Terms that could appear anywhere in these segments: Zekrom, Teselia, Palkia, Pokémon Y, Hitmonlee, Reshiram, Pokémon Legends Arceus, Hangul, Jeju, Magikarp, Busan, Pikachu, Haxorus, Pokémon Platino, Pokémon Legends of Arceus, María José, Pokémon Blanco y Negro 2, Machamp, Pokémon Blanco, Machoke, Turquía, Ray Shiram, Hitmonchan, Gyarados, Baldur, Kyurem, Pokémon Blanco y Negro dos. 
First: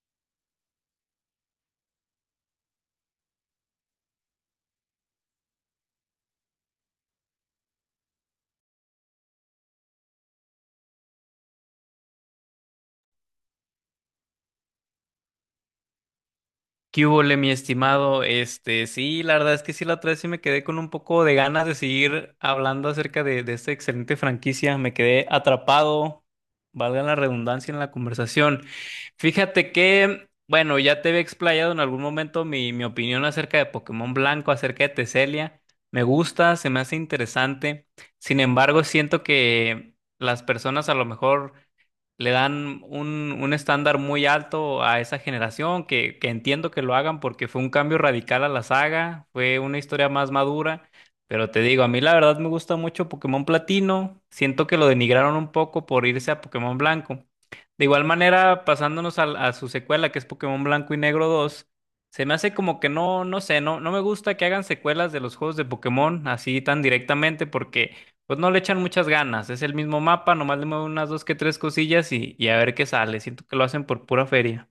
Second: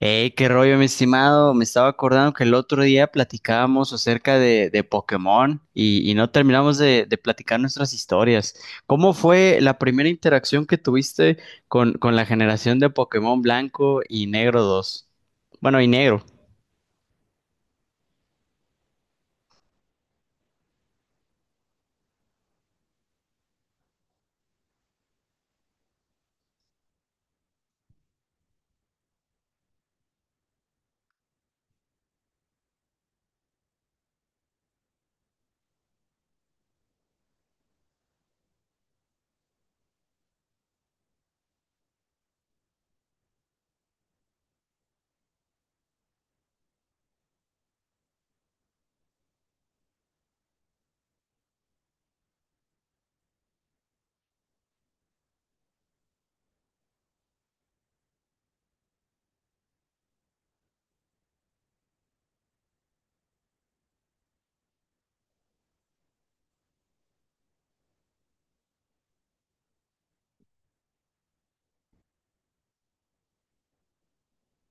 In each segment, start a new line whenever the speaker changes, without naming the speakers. Hey, qué rollo, mi estimado. Me estaba acordando que el otro día platicábamos acerca de Pokémon y no terminamos de platicar nuestras historias. ¿Cómo fue la primera interacción que tuviste con la generación de Pokémon Blanco y Negro dos? Bueno, y Negro.
¿Qué hubole, mi estimado? Sí, la verdad es que sí, la otra vez sí me quedé con un poco de ganas de seguir hablando acerca de esta excelente franquicia. Me quedé atrapado, valga la redundancia en la conversación. Fíjate que, bueno, ya te había explayado en algún momento mi opinión acerca de Pokémon Blanco, acerca de Teselia. Me gusta, se me hace interesante. Sin embargo, siento que las personas a lo mejor le dan un estándar muy alto a esa generación, que entiendo que lo hagan porque fue un cambio radical a la saga, fue una historia más madura, pero te digo, a mí la verdad me gusta mucho Pokémon Platino, siento que lo denigraron un poco por irse a Pokémon Blanco. De igual manera, pasándonos a su secuela, que es Pokémon Blanco y Negro dos. Se me hace como que no, no sé, no, no me gusta que hagan secuelas de los juegos de Pokémon así tan directamente, porque pues no le echan muchas ganas, es el mismo mapa, nomás le mueven unas dos que tres cosillas y a ver qué sale. Siento que lo hacen por pura feria.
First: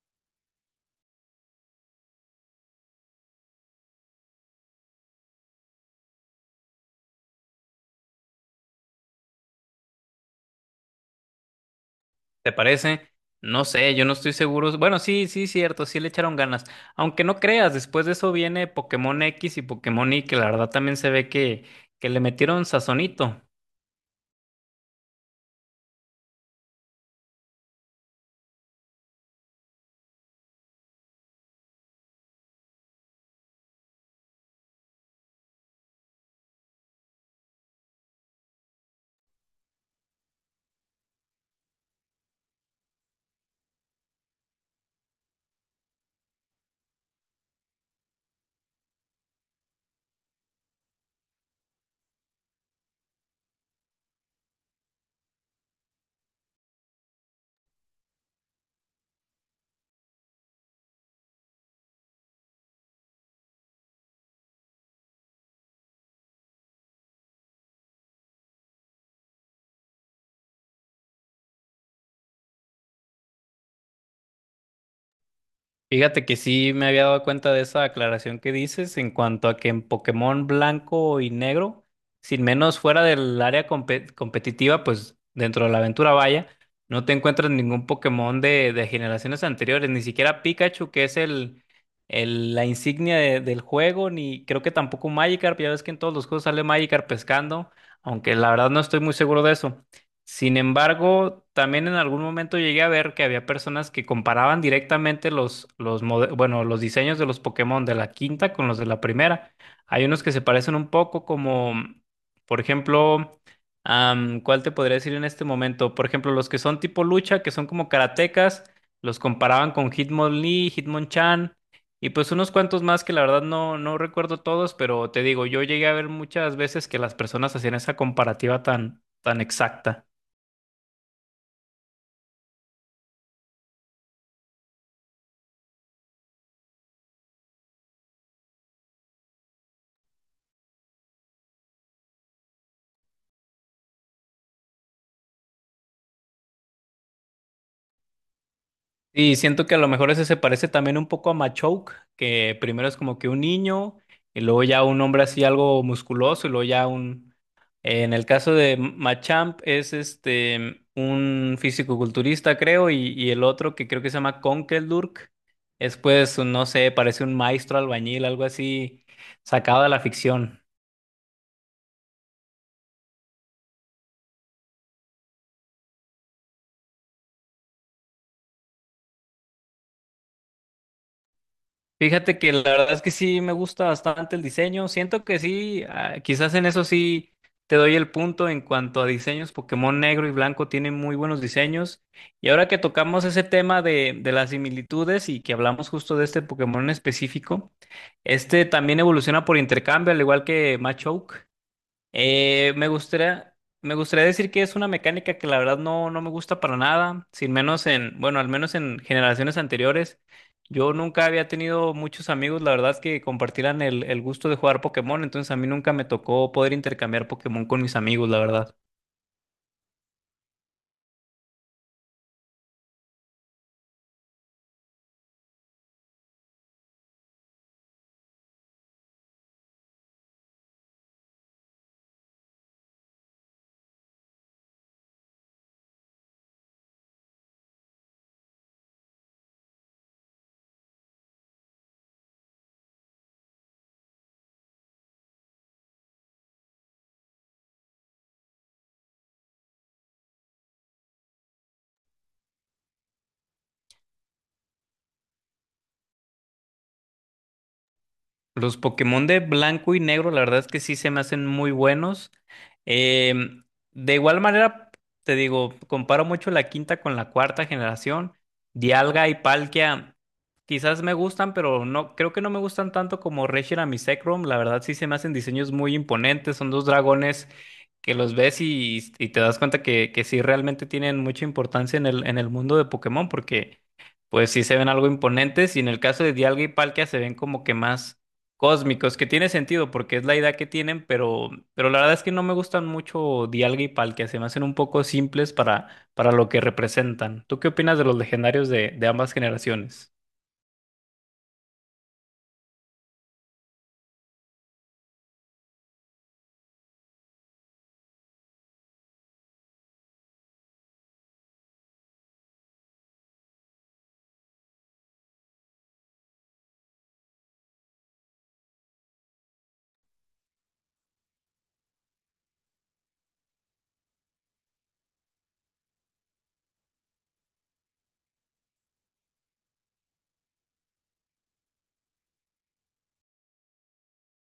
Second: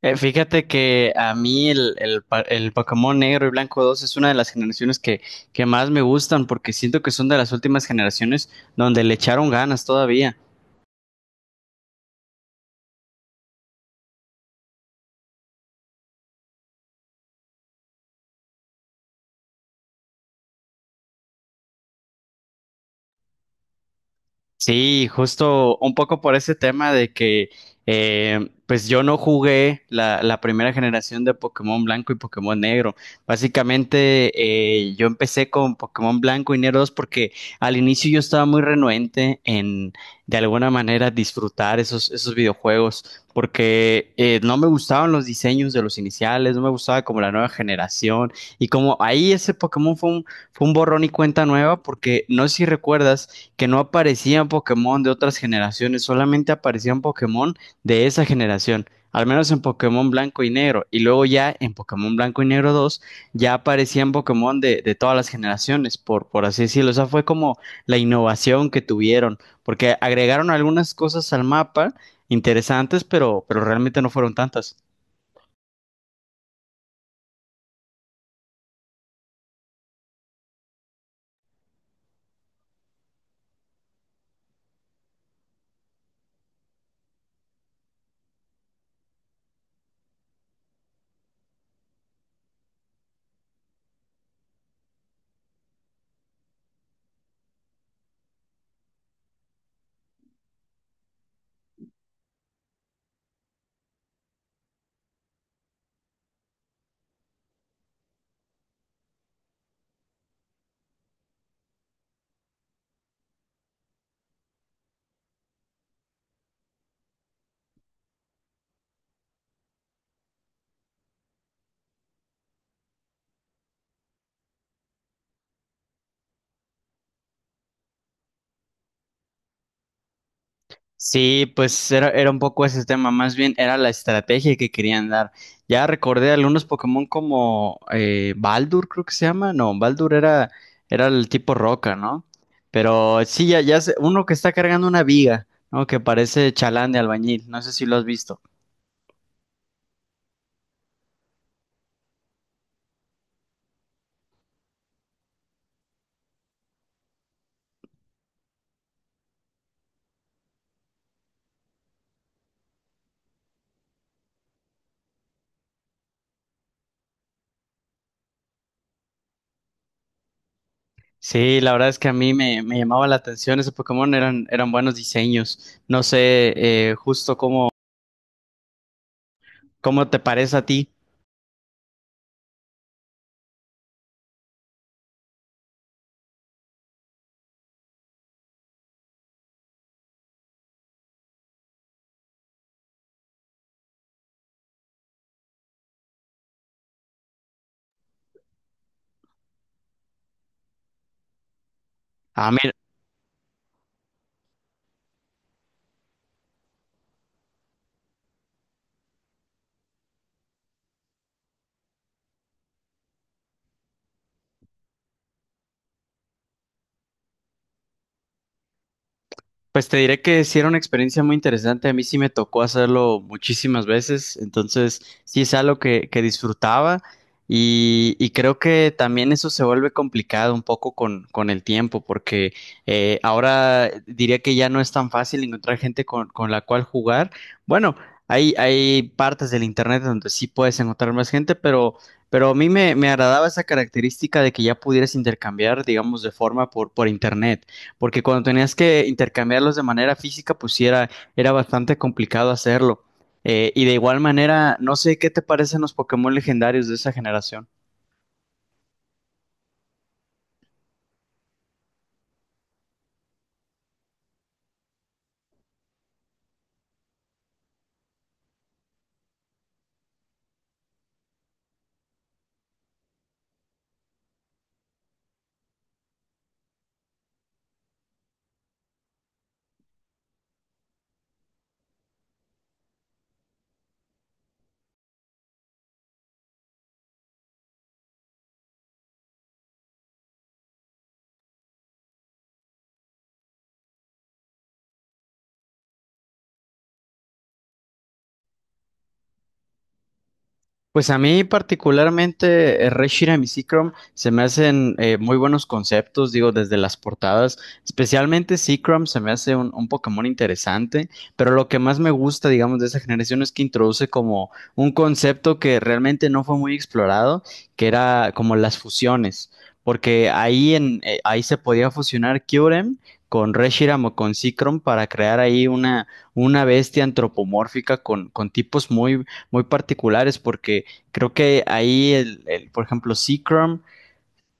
Fíjate que a mí el Pokémon Negro y Blanco 2 es una de las generaciones que más me gustan porque siento que son de las últimas generaciones donde le echaron ganas todavía.
¿Te parece? No sé, yo no estoy seguro. Bueno, sí, sí, cierto, sí le echaron ganas. Aunque no creas, después de eso viene Pokémon X y Pokémon Y, que la verdad también se ve que le metieron sazonito.
Sí, justo un poco por ese tema de que, pues yo no jugué la primera generación de Pokémon Blanco y Pokémon Negro. Básicamente, yo empecé con Pokémon Blanco y Negro 2 porque al inicio yo estaba muy renuente en, de alguna manera, disfrutar esos videojuegos, porque no me gustaban los diseños de los iniciales, no me gustaba como la nueva generación. Y como ahí ese Pokémon fue un borrón y cuenta nueva, porque no sé si recuerdas que no aparecían Pokémon de otras generaciones, solamente aparecían Pokémon de esa generación, al menos en Pokémon Blanco y Negro, y luego ya en Pokémon Blanco y Negro 2 ya aparecían Pokémon de todas las generaciones, por así decirlo, o sea, fue como la innovación que tuvieron, porque agregaron algunas cosas al mapa interesantes, pero realmente no fueron tantas.
Fíjate que sí me había dado cuenta de esa aclaración que dices en cuanto a que en Pokémon Blanco y Negro, sin menos fuera del área competitiva, pues dentro de la aventura vaya, no te encuentras ningún Pokémon de generaciones anteriores, ni siquiera Pikachu, que es la insignia del juego, ni creo que tampoco Magikarp, ya ves que en todos los juegos sale Magikarp pescando, aunque la verdad no estoy muy seguro de eso. Sin embargo, también en algún momento llegué a ver que había personas que comparaban directamente bueno, los diseños de los Pokémon de la quinta con los de la primera. Hay unos que se parecen un poco como, por ejemplo, ¿cuál te podría decir en este momento? Por ejemplo, los que son tipo lucha, que son como karatecas, los comparaban con Hitmonlee, Hitmonchan y pues unos cuantos más que la verdad no, no recuerdo todos, pero te digo, yo llegué a ver muchas veces que las personas hacían esa comparativa tan, tan exacta.
Sí, era un poco ese tema, más bien era la estrategia que querían dar. Ya recordé algunos Pokémon como Baldur, creo que se llama, no, era el tipo roca, ¿no? Pero sí, ya, uno que está cargando una viga, ¿no? Que parece chalán de albañil, no sé si lo has visto.
Y siento que a lo mejor ese se parece también un poco a Machoke, que primero es como que un niño, y luego ya un hombre así algo musculoso. En el caso de Machamp es un fisicoculturista, creo, y el otro que creo que se llama Conkeldurk, es pues, no sé, parece un maestro albañil, algo así sacado de la ficción.
Sí, la verdad es que a mí me llamaba la atención ese Pokémon, eran buenos diseños. No sé justo cómo, cómo te parece a ti.
Fíjate que la verdad es que sí me gusta bastante el diseño. Siento que sí, ah, quizás en eso sí te doy el punto en cuanto a diseños. Pokémon Negro y Blanco tienen muy buenos diseños. Y ahora que tocamos ese tema de las similitudes y que hablamos justo de este Pokémon en específico, este también evoluciona por intercambio, al igual que Machoke.
A mí
Eh, me gustaría, me gustaría decir que es una mecánica que la verdad no, no me gusta para nada, sin menos en, bueno, al menos en generaciones anteriores. Yo nunca había tenido muchos amigos, la verdad, que compartieran el gusto de jugar Pokémon, entonces a mí nunca me tocó poder intercambiar Pokémon con mis amigos, la verdad.
pues te diré que sí era una experiencia muy interesante. A mí sí me tocó hacerlo muchísimas veces. Entonces, sí es algo que disfrutaba. Y creo que también eso se vuelve complicado un poco con el tiempo, porque ahora diría que ya no es tan fácil encontrar gente con la cual jugar. Bueno, hay partes del internet donde sí puedes encontrar más gente, pero a mí me agradaba esa característica de que ya pudieras intercambiar, digamos, por internet porque cuando tenías que intercambiarlos de manera física, era bastante complicado hacerlo. Y de igual manera, no sé qué te parecen los Pokémon legendarios de esa generación.
Los Pokémon de Blanco y Negro, la verdad es que sí se me hacen muy buenos. Em, de igual manera, te digo, comparo mucho la quinta con la cuarta generación. Dialga y Palkia. Quizás me gustan, pero no, creo que no me gustan tanto como Reshiram y Zekrom. La verdad sí se me hacen diseños muy imponentes. Son dos dragones que los ves y te das cuenta que sí realmente tienen mucha importancia en el mundo de Pokémon, porque pues sí se ven algo imponentes. Y en el caso de Dialga y Palkia se ven como que más cósmicos, que tiene sentido porque es la idea que tienen, pero la verdad es que no me gustan mucho Dialga y Palkia. Se me hacen un poco simples para lo que representan. ¿Tú qué opinas de los legendarios de ambas generaciones?
Pues a mí particularmente Ray Shiram y Seacrom se me hacen muy buenos conceptos, digo, desde las portadas. Especialmente Seacrom se me hace un Pokémon interesante, pero lo que más me gusta, digamos, de esa generación es que introduce como un concepto que realmente no fue muy explorado, que era como las fusiones, porque ahí se podía fusionar Kyurem con Reshiram o con Seacrom para crear una bestia antropomórfica con tipos muy particulares porque creo que ahí, por ejemplo, Seacrom,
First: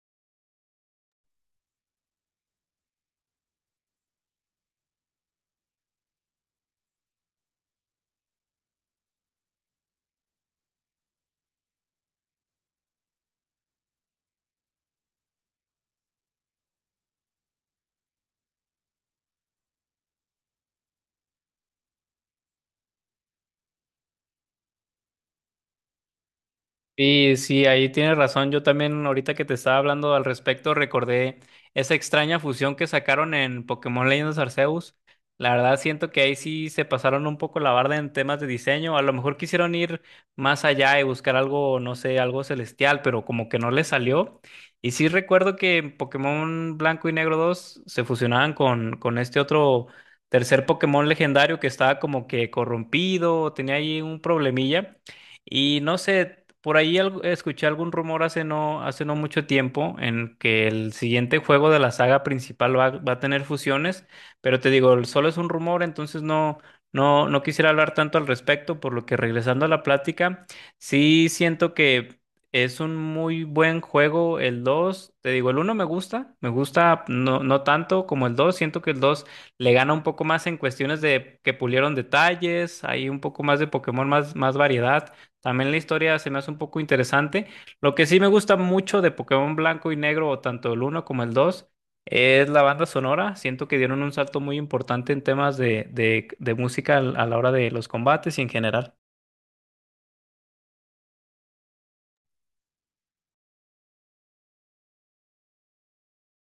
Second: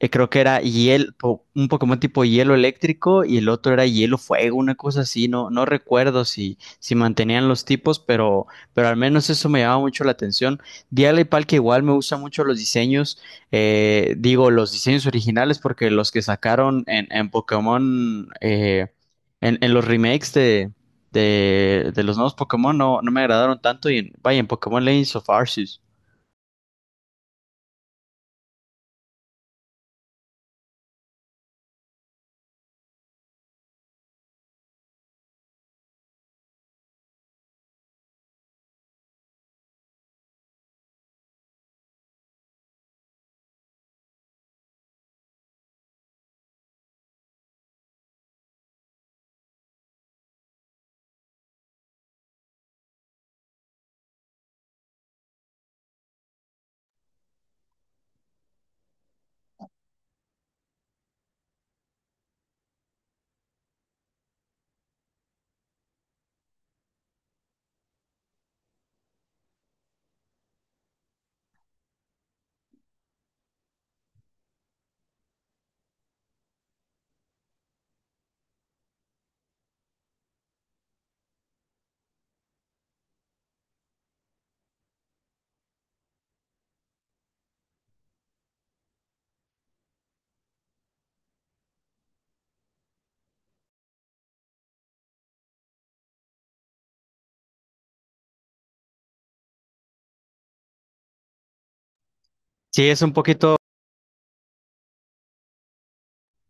creo que era un Pokémon tipo hielo eléctrico y el otro era hielo fuego, una cosa así. No recuerdo si mantenían los tipos, pero al menos eso me llamaba mucho la atención. Dialga y Palkia igual me gustan mucho los diseños, digo, los diseños originales, porque los que sacaron en los remakes de los nuevos Pokémon no me agradaron tanto vaya, en Pokémon Legends of Arceus.
Y sí, ahí tienes razón. Yo también ahorita que te estaba hablando al respecto, recordé esa extraña fusión que sacaron en Pokémon Legends Arceus. La verdad siento que ahí sí se pasaron un poco la barda en temas de diseño. A lo mejor quisieron ir más allá y buscar algo, no sé, algo celestial, pero como que no les salió. Y sí recuerdo que en Pokémon Blanco y Negro dos se fusionaban con este otro tercer Pokémon legendario que estaba como que corrompido, tenía ahí un problemilla. Y no sé, escuché algún rumor hace no mucho tiempo en que el siguiente juego de la saga principal va a tener fusiones, pero te digo, solo es un rumor, entonces no, no, no quisiera hablar tanto al respecto, por lo que regresando a la plática, sí siento que es un muy buen juego el dos, te digo. El uno me gusta no, no tanto como el dos. Siento que el 2 le gana un poco más en cuestiones de que pulieron detalles, hay un poco más de Pokémon, más variedad. También la historia se me hace un poco interesante. Lo que sí me gusta mucho de Pokémon Blanco y Negro, o tanto el uno como el dos, es la banda sonora. Siento que dieron un salto muy importante en temas de música a la hora de los combates y en general.
Sí,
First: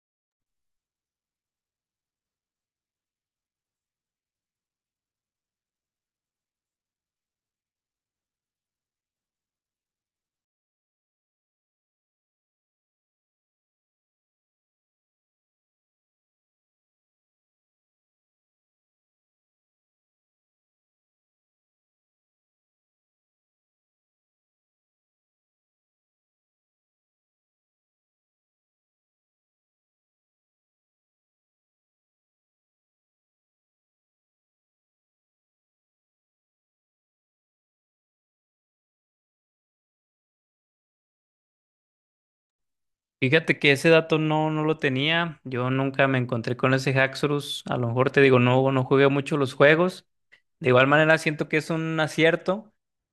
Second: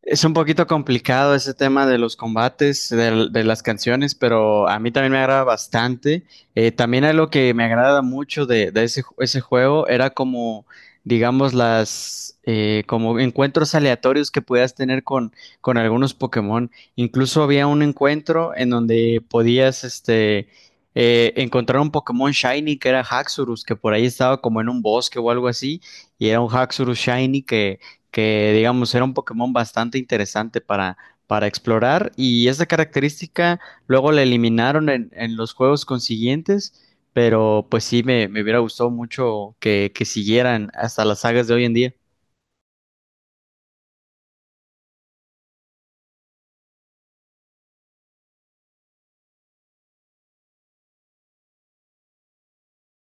es un poquito complicado ese tema de los combates, las canciones, pero a mí también me agrada bastante. También algo que me agrada mucho de ese, ese juego era como, digamos, las como encuentros aleatorios que podías tener con algunos Pokémon. Incluso había un encuentro en donde podías encontrar un Pokémon Shiny que era Haxorus, que por ahí estaba como en un bosque o algo así, y era un Haxorus Shiny que digamos era un Pokémon bastante interesante para explorar y esta característica luego la eliminaron en los juegos consiguientes, pero pues sí me hubiera gustado mucho que siguieran hasta las sagas de hoy en día.
Fíjate que ese dato no, no lo tenía. Yo nunca me encontré con ese Haxorus. A lo mejor te digo, no, no jugué mucho los juegos. De igual manera, siento que es un acierto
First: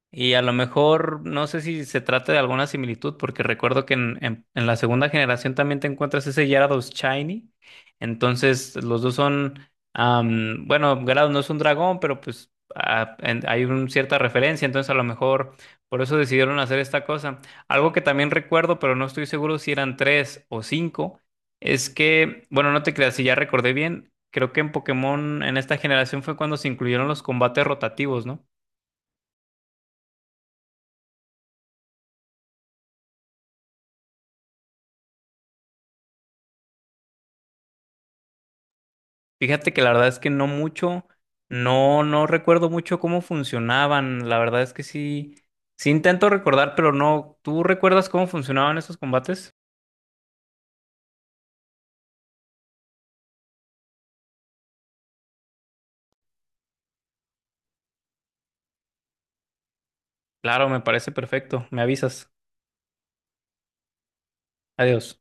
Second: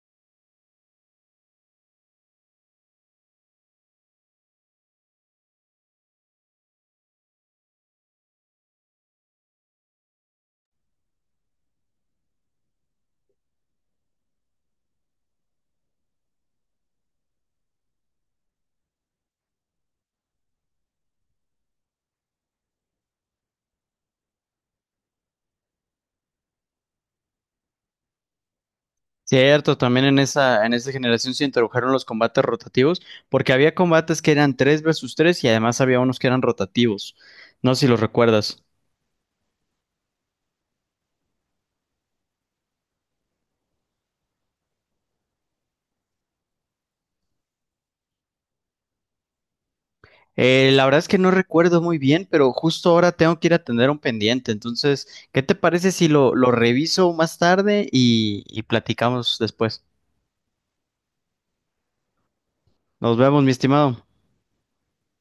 y a lo mejor no sé si se trata de alguna similitud, porque recuerdo que en la segunda generación también te encuentras ese Gyarados Shiny. Entonces, los dos son, bueno, Gyarados no es un dragón, pero pues ah, hay una cierta referencia, entonces a lo mejor por eso decidieron hacer esta cosa. Algo que también recuerdo, pero no estoy seguro si eran tres o cinco. Es que, bueno, no te creas, si ya recordé bien, creo que en Pokémon en esta generación fue cuando se incluyeron los combates rotativos, ¿no?
Cierto, también en esa generación se introdujeron los combates rotativos, porque había combates que eran 3 versus 3 y además había unos que eran rotativos. No sé si los recuerdas.
Fíjate que la verdad es que no mucho, no, no recuerdo mucho cómo funcionaban, la verdad es que sí, sí intento recordar, pero no, ¿tú recuerdas cómo funcionaban esos combates?
La verdad es que no recuerdo muy bien, pero justo ahora tengo que ir a atender un pendiente. Entonces, ¿qué te parece si lo reviso más tarde y platicamos después?
Claro, me parece perfecto, me avisas,
Nos vemos, mi estimado.
adiós.